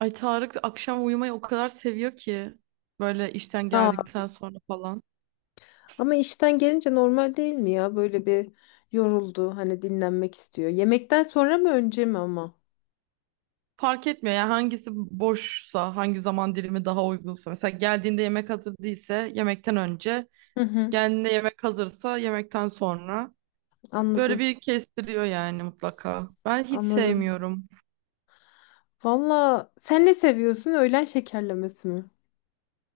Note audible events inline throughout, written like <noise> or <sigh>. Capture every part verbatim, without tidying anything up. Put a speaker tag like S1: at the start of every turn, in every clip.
S1: Ay Tarık akşam uyumayı o kadar seviyor ki böyle işten
S2: Aa,
S1: geldikten sonra falan.
S2: ama işten gelince normal değil mi ya? Böyle bir yoruldu, hani dinlenmek istiyor. Yemekten sonra mı önce mi ama?
S1: Fark etmiyor yani hangisi boşsa, hangi zaman dilimi daha uygunsa. Mesela geldiğinde yemek hazır değilse yemekten önce,
S2: Hı hı,
S1: geldiğinde yemek hazırsa yemekten sonra. Böyle
S2: anladım,
S1: bir kestiriyor yani mutlaka. Ben hiç
S2: anladım.
S1: sevmiyorum.
S2: Valla sen ne seviyorsun? Öğlen şekerlemesi mi?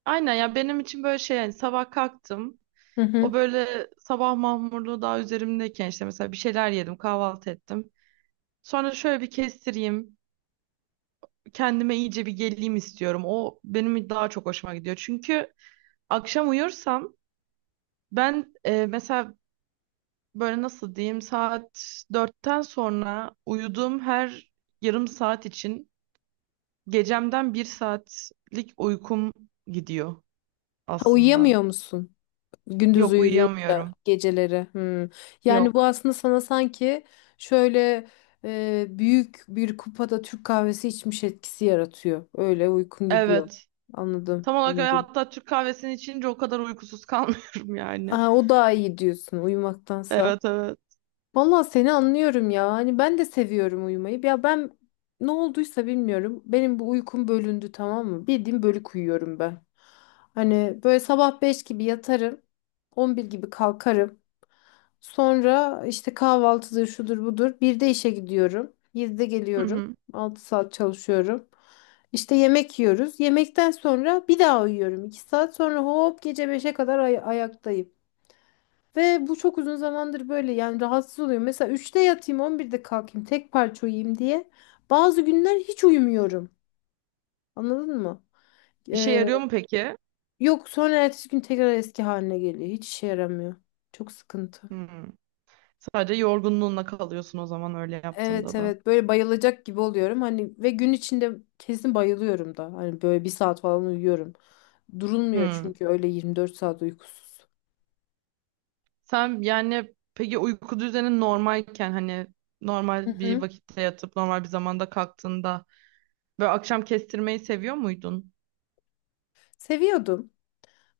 S1: Aynen ya benim için böyle şey yani sabah kalktım.
S2: Hı
S1: O
S2: hı.
S1: böyle sabah mahmurluğu daha üzerimdeyken işte mesela bir şeyler yedim, kahvaltı ettim. Sonra şöyle bir kestireyim, kendime iyice bir geleyim istiyorum. O benim daha çok hoşuma gidiyor. Çünkü akşam uyursam ben e, mesela böyle nasıl diyeyim saat dörtten sonra uyuduğum her yarım saat için gecemden bir saatlik uykum gidiyor
S2: Ha,
S1: aslında.
S2: uyuyamıyor musun? Gündüz
S1: Yok
S2: uyuyunca
S1: uyuyamıyorum.
S2: geceleri. Hı. Yani bu
S1: Yok.
S2: aslında sana sanki şöyle e, büyük bir kupada Türk kahvesi içmiş etkisi yaratıyor. Öyle uykun gidiyor.
S1: Evet.
S2: Anladım,
S1: Tam olarak öyle.
S2: anladım.
S1: Hatta Türk kahvesini içince o kadar uykusuz <laughs> kalmıyorum yani.
S2: Aa, o daha iyi diyorsun uyumaktansa.
S1: Evet evet.
S2: Vallahi seni anlıyorum ya. Hani ben de seviyorum uyumayı. Ya ben ne olduysa bilmiyorum. Benim bu uykum bölündü, tamam mı? Bildiğim bölük uyuyorum ben. Hani böyle sabah beş gibi yatarım, on bir gibi kalkarım. Sonra işte kahvaltıdır şudur budur. Bir de işe gidiyorum. yedide
S1: Hı
S2: geliyorum.
S1: hı.
S2: Altı saat çalışıyorum. İşte yemek yiyoruz. Yemekten sonra bir daha uyuyorum. iki saat sonra hop gece beşe kadar ay- ayaktayım. Ve bu çok uzun zamandır böyle, yani rahatsız oluyorum. Mesela üçte yatayım, on birde kalkayım, tek parça uyuyayım diye. Bazı günler hiç uyumuyorum. Anladın mı?
S1: İşe
S2: Ee,
S1: yarıyor mu peki?
S2: yok sonra ertesi gün tekrar eski haline geliyor. Hiç işe yaramıyor. Çok sıkıntı.
S1: Hı. Sadece yorgunluğunla kalıyorsun o zaman öyle
S2: Evet
S1: yaptığında da.
S2: evet, böyle bayılacak gibi oluyorum. Hani ve gün içinde kesin bayılıyorum da. Hani böyle bir saat falan uyuyorum. Durulmuyor
S1: Hmm.
S2: çünkü, öyle yirmi dört saat uykusuz.
S1: Sen yani peki uyku düzenin normalken hani
S2: Hı
S1: normal bir
S2: hı.
S1: vakitte yatıp normal bir zamanda kalktığında böyle akşam kestirmeyi seviyor muydun?
S2: Seviyordum.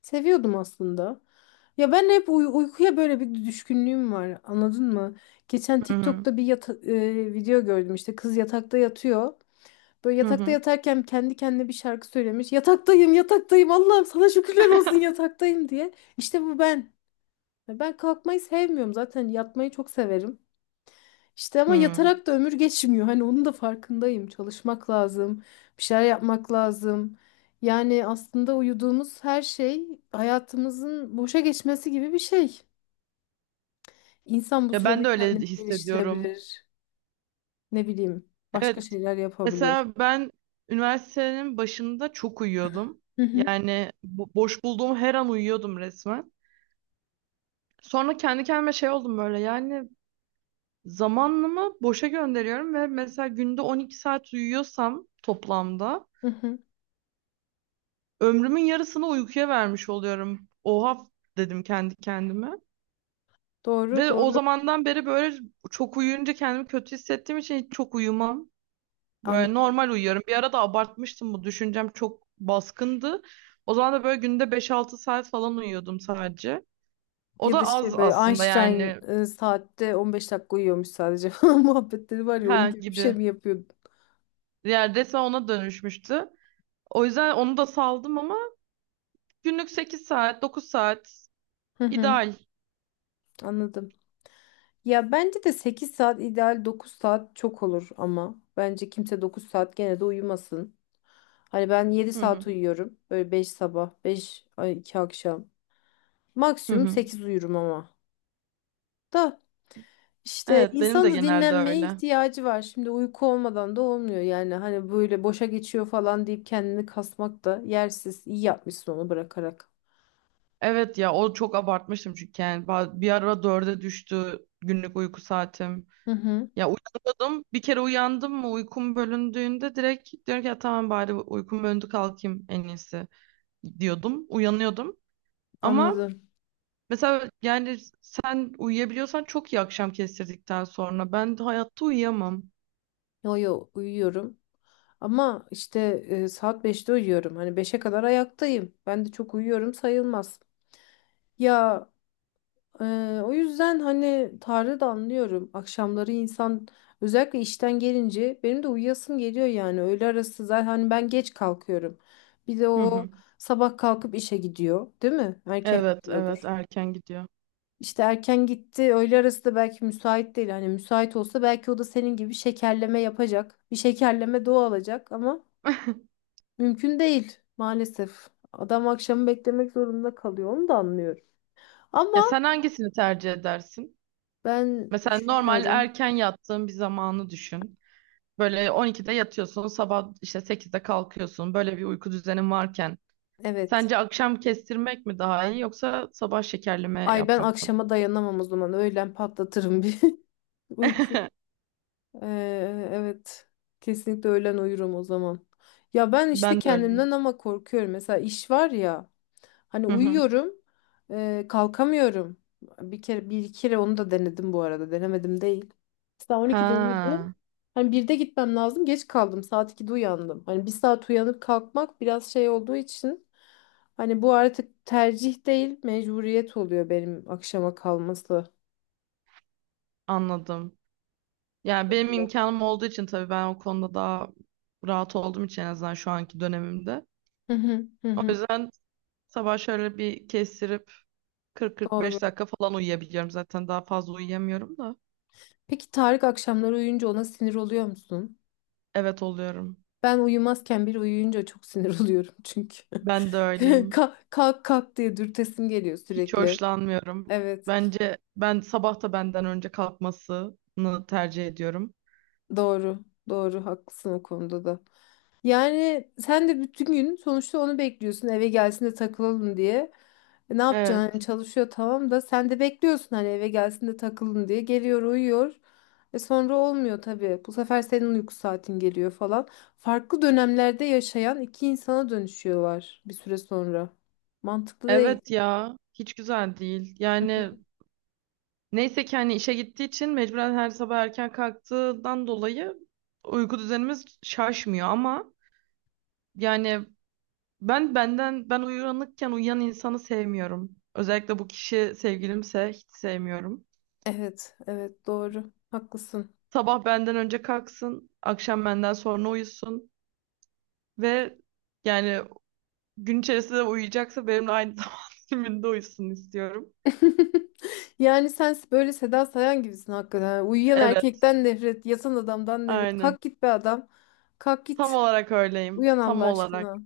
S2: Seviyordum aslında. Ya ben hep uy- uykuya böyle bir düşkünlüğüm var. Anladın mı? Geçen
S1: Hı hı.
S2: TikTok'ta bir yata- e, video gördüm, işte kız yatakta yatıyor. Böyle
S1: Hı
S2: yatakta
S1: hı.
S2: yatarken kendi kendine bir şarkı söylemiş. "Yataktayım, yataktayım. Allah'ım sana şükürler olsun,
S1: <laughs>
S2: yataktayım" diye. İşte bu ben. Ya Ben kalkmayı sevmiyorum zaten. Yatmayı çok severim. İşte ama
S1: Hmm.
S2: yatarak da ömür geçmiyor. Hani onun da farkındayım. Çalışmak lazım, bir şeyler yapmak lazım. Yani aslında uyuduğumuz her şey hayatımızın boşa geçmesi gibi bir şey. İnsan bu
S1: Ya ben
S2: sürede
S1: de öyle
S2: kendini
S1: hissediyorum.
S2: geliştirebilir. Ne bileyim, başka
S1: Evet,
S2: şeyler yapabilir.
S1: mesela ben üniversitenin başında çok uyuyordum.
S2: Hı hı,
S1: Yani bo- boş bulduğum her an uyuyordum resmen. Sonra kendi kendime şey oldum böyle yani zamanımı boşa gönderiyorum ve mesela günde on iki saat uyuyorsam toplamda
S2: hı hı.
S1: ömrümün yarısını uykuya vermiş oluyorum. Oha dedim kendi kendime.
S2: Doğru,
S1: Ve o
S2: doğru.
S1: zamandan beri böyle çok uyuyunca kendimi kötü hissettiğim için hiç çok uyumam. Böyle
S2: Anladım.
S1: normal uyuyorum. Bir ara da abartmıştım, bu düşüncem çok baskındı. O zaman da böyle günde beş altı saat falan uyuyordum sadece. O
S2: Ya
S1: da
S2: da
S1: az
S2: şey, böyle
S1: aslında
S2: Einstein
S1: yani.
S2: e, saatte on beş dakika uyuyormuş sadece <laughs> falan muhabbetleri var ya, onun
S1: Ha
S2: gibi bir şey
S1: gibi.
S2: mi yapıyordu?
S1: Yani resmen ona dönüşmüştü. O yüzden onu da saldım ama günlük sekiz saat, dokuz saat
S2: Hı hı,
S1: ideal.
S2: anladım. Ya bence de sekiz saat ideal, dokuz saat çok olur, ama bence kimse dokuz saat gene de uyumasın. Hani ben yedi
S1: Hı
S2: saat
S1: hı.
S2: uyuyorum. Böyle beş sabah, beş ay iki akşam.
S1: Hı
S2: Maksimum
S1: hı.
S2: sekiz uyurum ama. Da işte
S1: Evet, benim
S2: insanın
S1: de
S2: da
S1: genelde
S2: dinlenmeye
S1: öyle.
S2: ihtiyacı var. Şimdi uyku olmadan da olmuyor. Yani hani böyle boşa geçiyor falan deyip kendini kasmak da yersiz. İyi yapmışsın onu bırakarak.
S1: Evet ya, o çok abartmıştım çünkü yani ba- bir ara dörde düştü günlük uyku saatim.
S2: Hı hı,
S1: Ya uyandım, bir kere uyandım mı, uykum bölündüğünde direkt diyorum ki ya tamam bari uykum bölündü kalkayım en iyisi diyordum. Uyanıyordum ama
S2: anladım.
S1: mesela yani sen uyuyabiliyorsan çok iyi, akşam kestirdikten sonra ben hayatta uyuyamam.
S2: Yo yo, uyuyorum. Ama işte e, saat beşte uyuyorum. Hani beşe kadar ayaktayım. Ben de çok uyuyorum sayılmaz. Ya e, o yüzden hani Tarık'ı da anlıyorum. Akşamları insan, özellikle işten gelince, benim de uyuyasım geliyor yani. Öğle arası zaten hani ben geç kalkıyorum. Bir de
S1: Hı
S2: o
S1: hı.
S2: sabah kalkıp işe gidiyor, değil mi? Erken
S1: Evet evet
S2: gidiyordur.
S1: erken gidiyor.
S2: İşte erken gitti. Öğle arası da belki müsait değil. Hani müsait olsa belki o da senin gibi şekerleme yapacak. Bir şekerleme doğa alacak ama
S1: <laughs>
S2: mümkün değil maalesef. Adam akşamı beklemek zorunda kalıyor. Onu da anlıyorum. Ama
S1: Ya sen hangisini tercih edersin?
S2: ben
S1: Mesela normal
S2: düşünüyorum.
S1: erken yattığın bir zamanı düşün. Böyle on ikide yatıyorsun, sabah işte sekizde kalkıyorsun. Böyle bir uyku düzenin varken.
S2: Evet.
S1: Sence akşam kestirmek mi daha iyi yoksa sabah şekerleme
S2: Ay ben
S1: yapmak mı?
S2: akşama dayanamam o zaman. Öğlen patlatırım bir <laughs> uyku.
S1: <laughs>
S2: Ee, evet. Kesinlikle öğlen uyurum o zaman. Ya ben işte
S1: Ben de öyleyim.
S2: kendimden ama korkuyorum. Mesela iş var ya. Hani
S1: Hı hı.
S2: uyuyorum. e, kalkamıyorum. Bir kere, bir iki kere onu da denedim bu arada. Denemedim değil. Mesela on ikide uyudum.
S1: Ha,
S2: Hani birde gitmem lazım. Geç kaldım. Saat ikide uyandım. Hani bir saat uyanıp kalkmak biraz şey olduğu için, hani bu artık tercih değil, mecburiyet oluyor benim akşama kalması.
S1: anladım. Yani benim imkanım olduğu için tabii ben o konuda daha rahat olduğum için en azından şu anki dönemimde.
S2: Hı hı hı
S1: O
S2: hı.
S1: yüzden sabah şöyle bir kestirip
S2: Doğru.
S1: kırk kırk beş dakika falan uyuyabiliyorum zaten. Daha fazla uyuyamıyorum da.
S2: Peki Tarık akşamları uyuyunca ona sinir oluyor musun?
S1: Evet oluyorum.
S2: Ben uyumazken biri uyuyunca çok sinir <laughs> oluyorum çünkü.
S1: Ben de
S2: <laughs>
S1: öyleyim.
S2: Kalk kalk kalk diye dürtesim geliyor
S1: Hiç
S2: sürekli.
S1: hoşlanmıyorum.
S2: Evet,
S1: Bence ben sabah da benden önce kalkmasını tercih ediyorum.
S2: doğru. Doğru, haklısın o konuda da. Yani sen de bütün gün sonuçta onu bekliyorsun, eve gelsin de takılalım diye. E ne
S1: Evet.
S2: yapacaksın, hani çalışıyor tamam, da sen de bekliyorsun hani eve gelsin de takılın diye. Geliyor, uyuyor. E sonra olmuyor tabii. Bu sefer senin uyku saatin geliyor falan. Farklı dönemlerde yaşayan iki insana dönüşüyorlar bir süre sonra. Mantıklı değil.
S1: Evet ya. Hiç güzel değil.
S2: Hı
S1: Yani
S2: hı.
S1: neyse ki hani işe gittiği için mecburen her sabah erken kalktığından dolayı uyku düzenimiz şaşmıyor ama yani ben benden ben uyanıkken uyuyan insanı sevmiyorum. Özellikle bu kişi sevgilimse hiç sevmiyorum.
S2: Evet, evet, doğru. Haklısın.
S1: Sabah benden önce kalksın, akşam benden sonra uyusun ve yani gün içerisinde uyuyacaksa benimle aynı <laughs> zaman diliminde uyusun istiyorum.
S2: <laughs> Yani sen böyle Seda Sayan gibisin hakikaten. Yani uyuyan
S1: Evet,
S2: erkekten nefret, yatan adamdan nefret.
S1: aynen.
S2: Kalk git be adam. Kalk
S1: Tam
S2: git.
S1: olarak öyleyim.
S2: Uyan Allah
S1: Tam olarak.
S2: aşkına.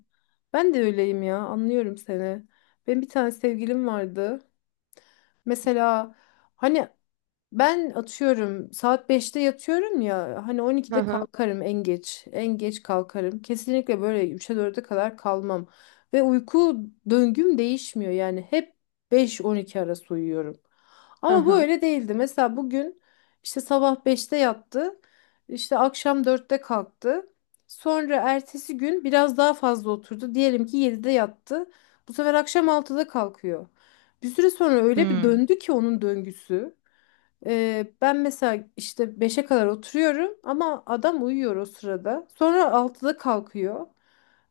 S2: Ben de öyleyim ya. Anlıyorum seni. Benim bir tane sevgilim vardı. Mesela hani ben atıyorum saat beşte yatıyorum ya, hani
S1: Hı
S2: on ikide
S1: hı.
S2: kalkarım en geç. En geç kalkarım. Kesinlikle böyle üçe dörde kadar kalmam. Ve uyku döngüm değişmiyor. Yani hep beş on iki arası uyuyorum.
S1: Hı
S2: Ama bu
S1: hı.
S2: öyle değildi. Mesela bugün işte sabah beşte yattı. İşte akşam dörtte kalktı. Sonra ertesi gün biraz daha fazla oturdu. Diyelim ki yedide yattı. Bu sefer akşam altıda kalkıyor. Bir süre sonra öyle bir
S1: Hmm.
S2: döndü ki onun döngüsü. Ee, ben mesela işte beşe kadar oturuyorum ama adam uyuyor o sırada. Sonra altıda kalkıyor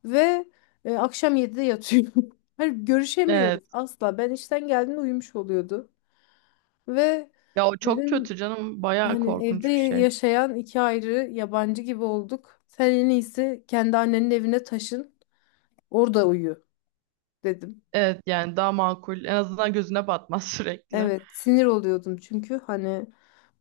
S2: ve e, akşam yedide yatıyor. <laughs> Hani
S1: Evet.
S2: görüşemiyoruz asla. Ben işten geldiğimde uyumuş oluyordu. Ve
S1: Ya o çok kötü
S2: dedim
S1: canım. Bayağı
S2: hani evde
S1: korkunç bir şey.
S2: yaşayan iki ayrı yabancı gibi olduk. Sen en iyisi kendi annenin evine taşın, orada uyu dedim.
S1: Evet yani daha makul. En azından gözüne batmaz <laughs> sürekli.
S2: Evet, sinir oluyordum çünkü, hani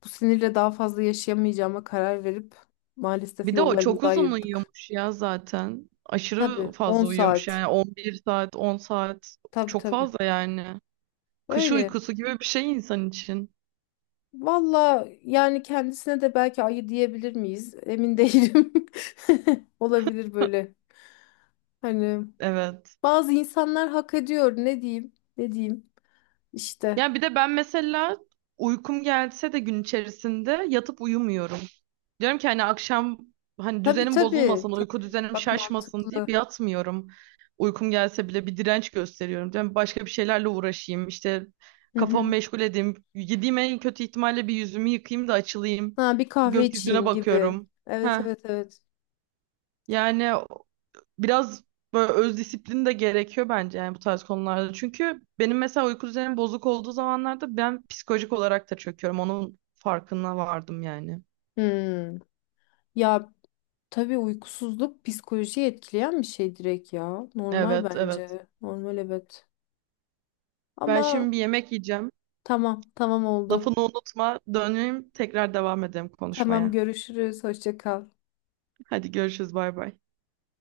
S2: bu sinirle daha fazla yaşayamayacağıma karar verip maalesef
S1: Bir de o çok
S2: yollarımızı
S1: uzun
S2: ayırdık.
S1: uyuyormuş ya zaten.
S2: Tabii
S1: Aşırı
S2: on
S1: fazla uyuyormuş
S2: saat.
S1: yani on bir saat, on saat.
S2: Tabii
S1: Çok
S2: tabii.
S1: fazla yani. Kış
S2: Öyle.
S1: uykusu gibi bir şey insan için.
S2: Valla yani kendisine de belki ayı diyebilir miyiz? Emin değilim. <laughs> Olabilir böyle. Hani
S1: Evet.
S2: bazı insanlar hak ediyor. Ne diyeyim? Ne diyeyim? İşte.
S1: Ya bir de ben mesela uykum gelse de gün içerisinde yatıp uyumuyorum. Diyorum ki hani akşam hani
S2: Tabii
S1: düzenim
S2: tabii.
S1: bozulmasın, uyku
S2: Tabii.
S1: düzenim
S2: Bak
S1: şaşmasın deyip
S2: mantıklı.
S1: yatmıyorum. Uykum gelse bile bir direnç gösteriyorum. Diyorum başka bir şeylerle uğraşayım. İşte kafamı
S2: <laughs>
S1: meşgul edeyim. Yediğim en kötü ihtimalle bir yüzümü yıkayayım da açılayım.
S2: Ha, bir kahve
S1: Gökyüzüne
S2: içeyim gibi.
S1: bakıyorum.
S2: Evet
S1: Heh.
S2: evet evet.
S1: Yani biraz böyle öz disiplin de gerekiyor bence yani bu tarz konularda. Çünkü benim mesela uyku düzenim bozuk olduğu zamanlarda ben psikolojik olarak da çöküyorum. Onun farkına vardım yani.
S2: Hmm. Ya tabii uykusuzluk psikolojiyi etkileyen bir şey direkt ya. Normal
S1: Evet, evet.
S2: bence. Normal, evet.
S1: Ben
S2: Ama
S1: şimdi bir yemek yiyeceğim.
S2: tamam tamam, oldu.
S1: Lafını unutma. Döneyim tekrar devam edelim
S2: Tamam,
S1: konuşmaya.
S2: görüşürüz. Hoşça kal.
S1: Hadi görüşürüz. Bay bay.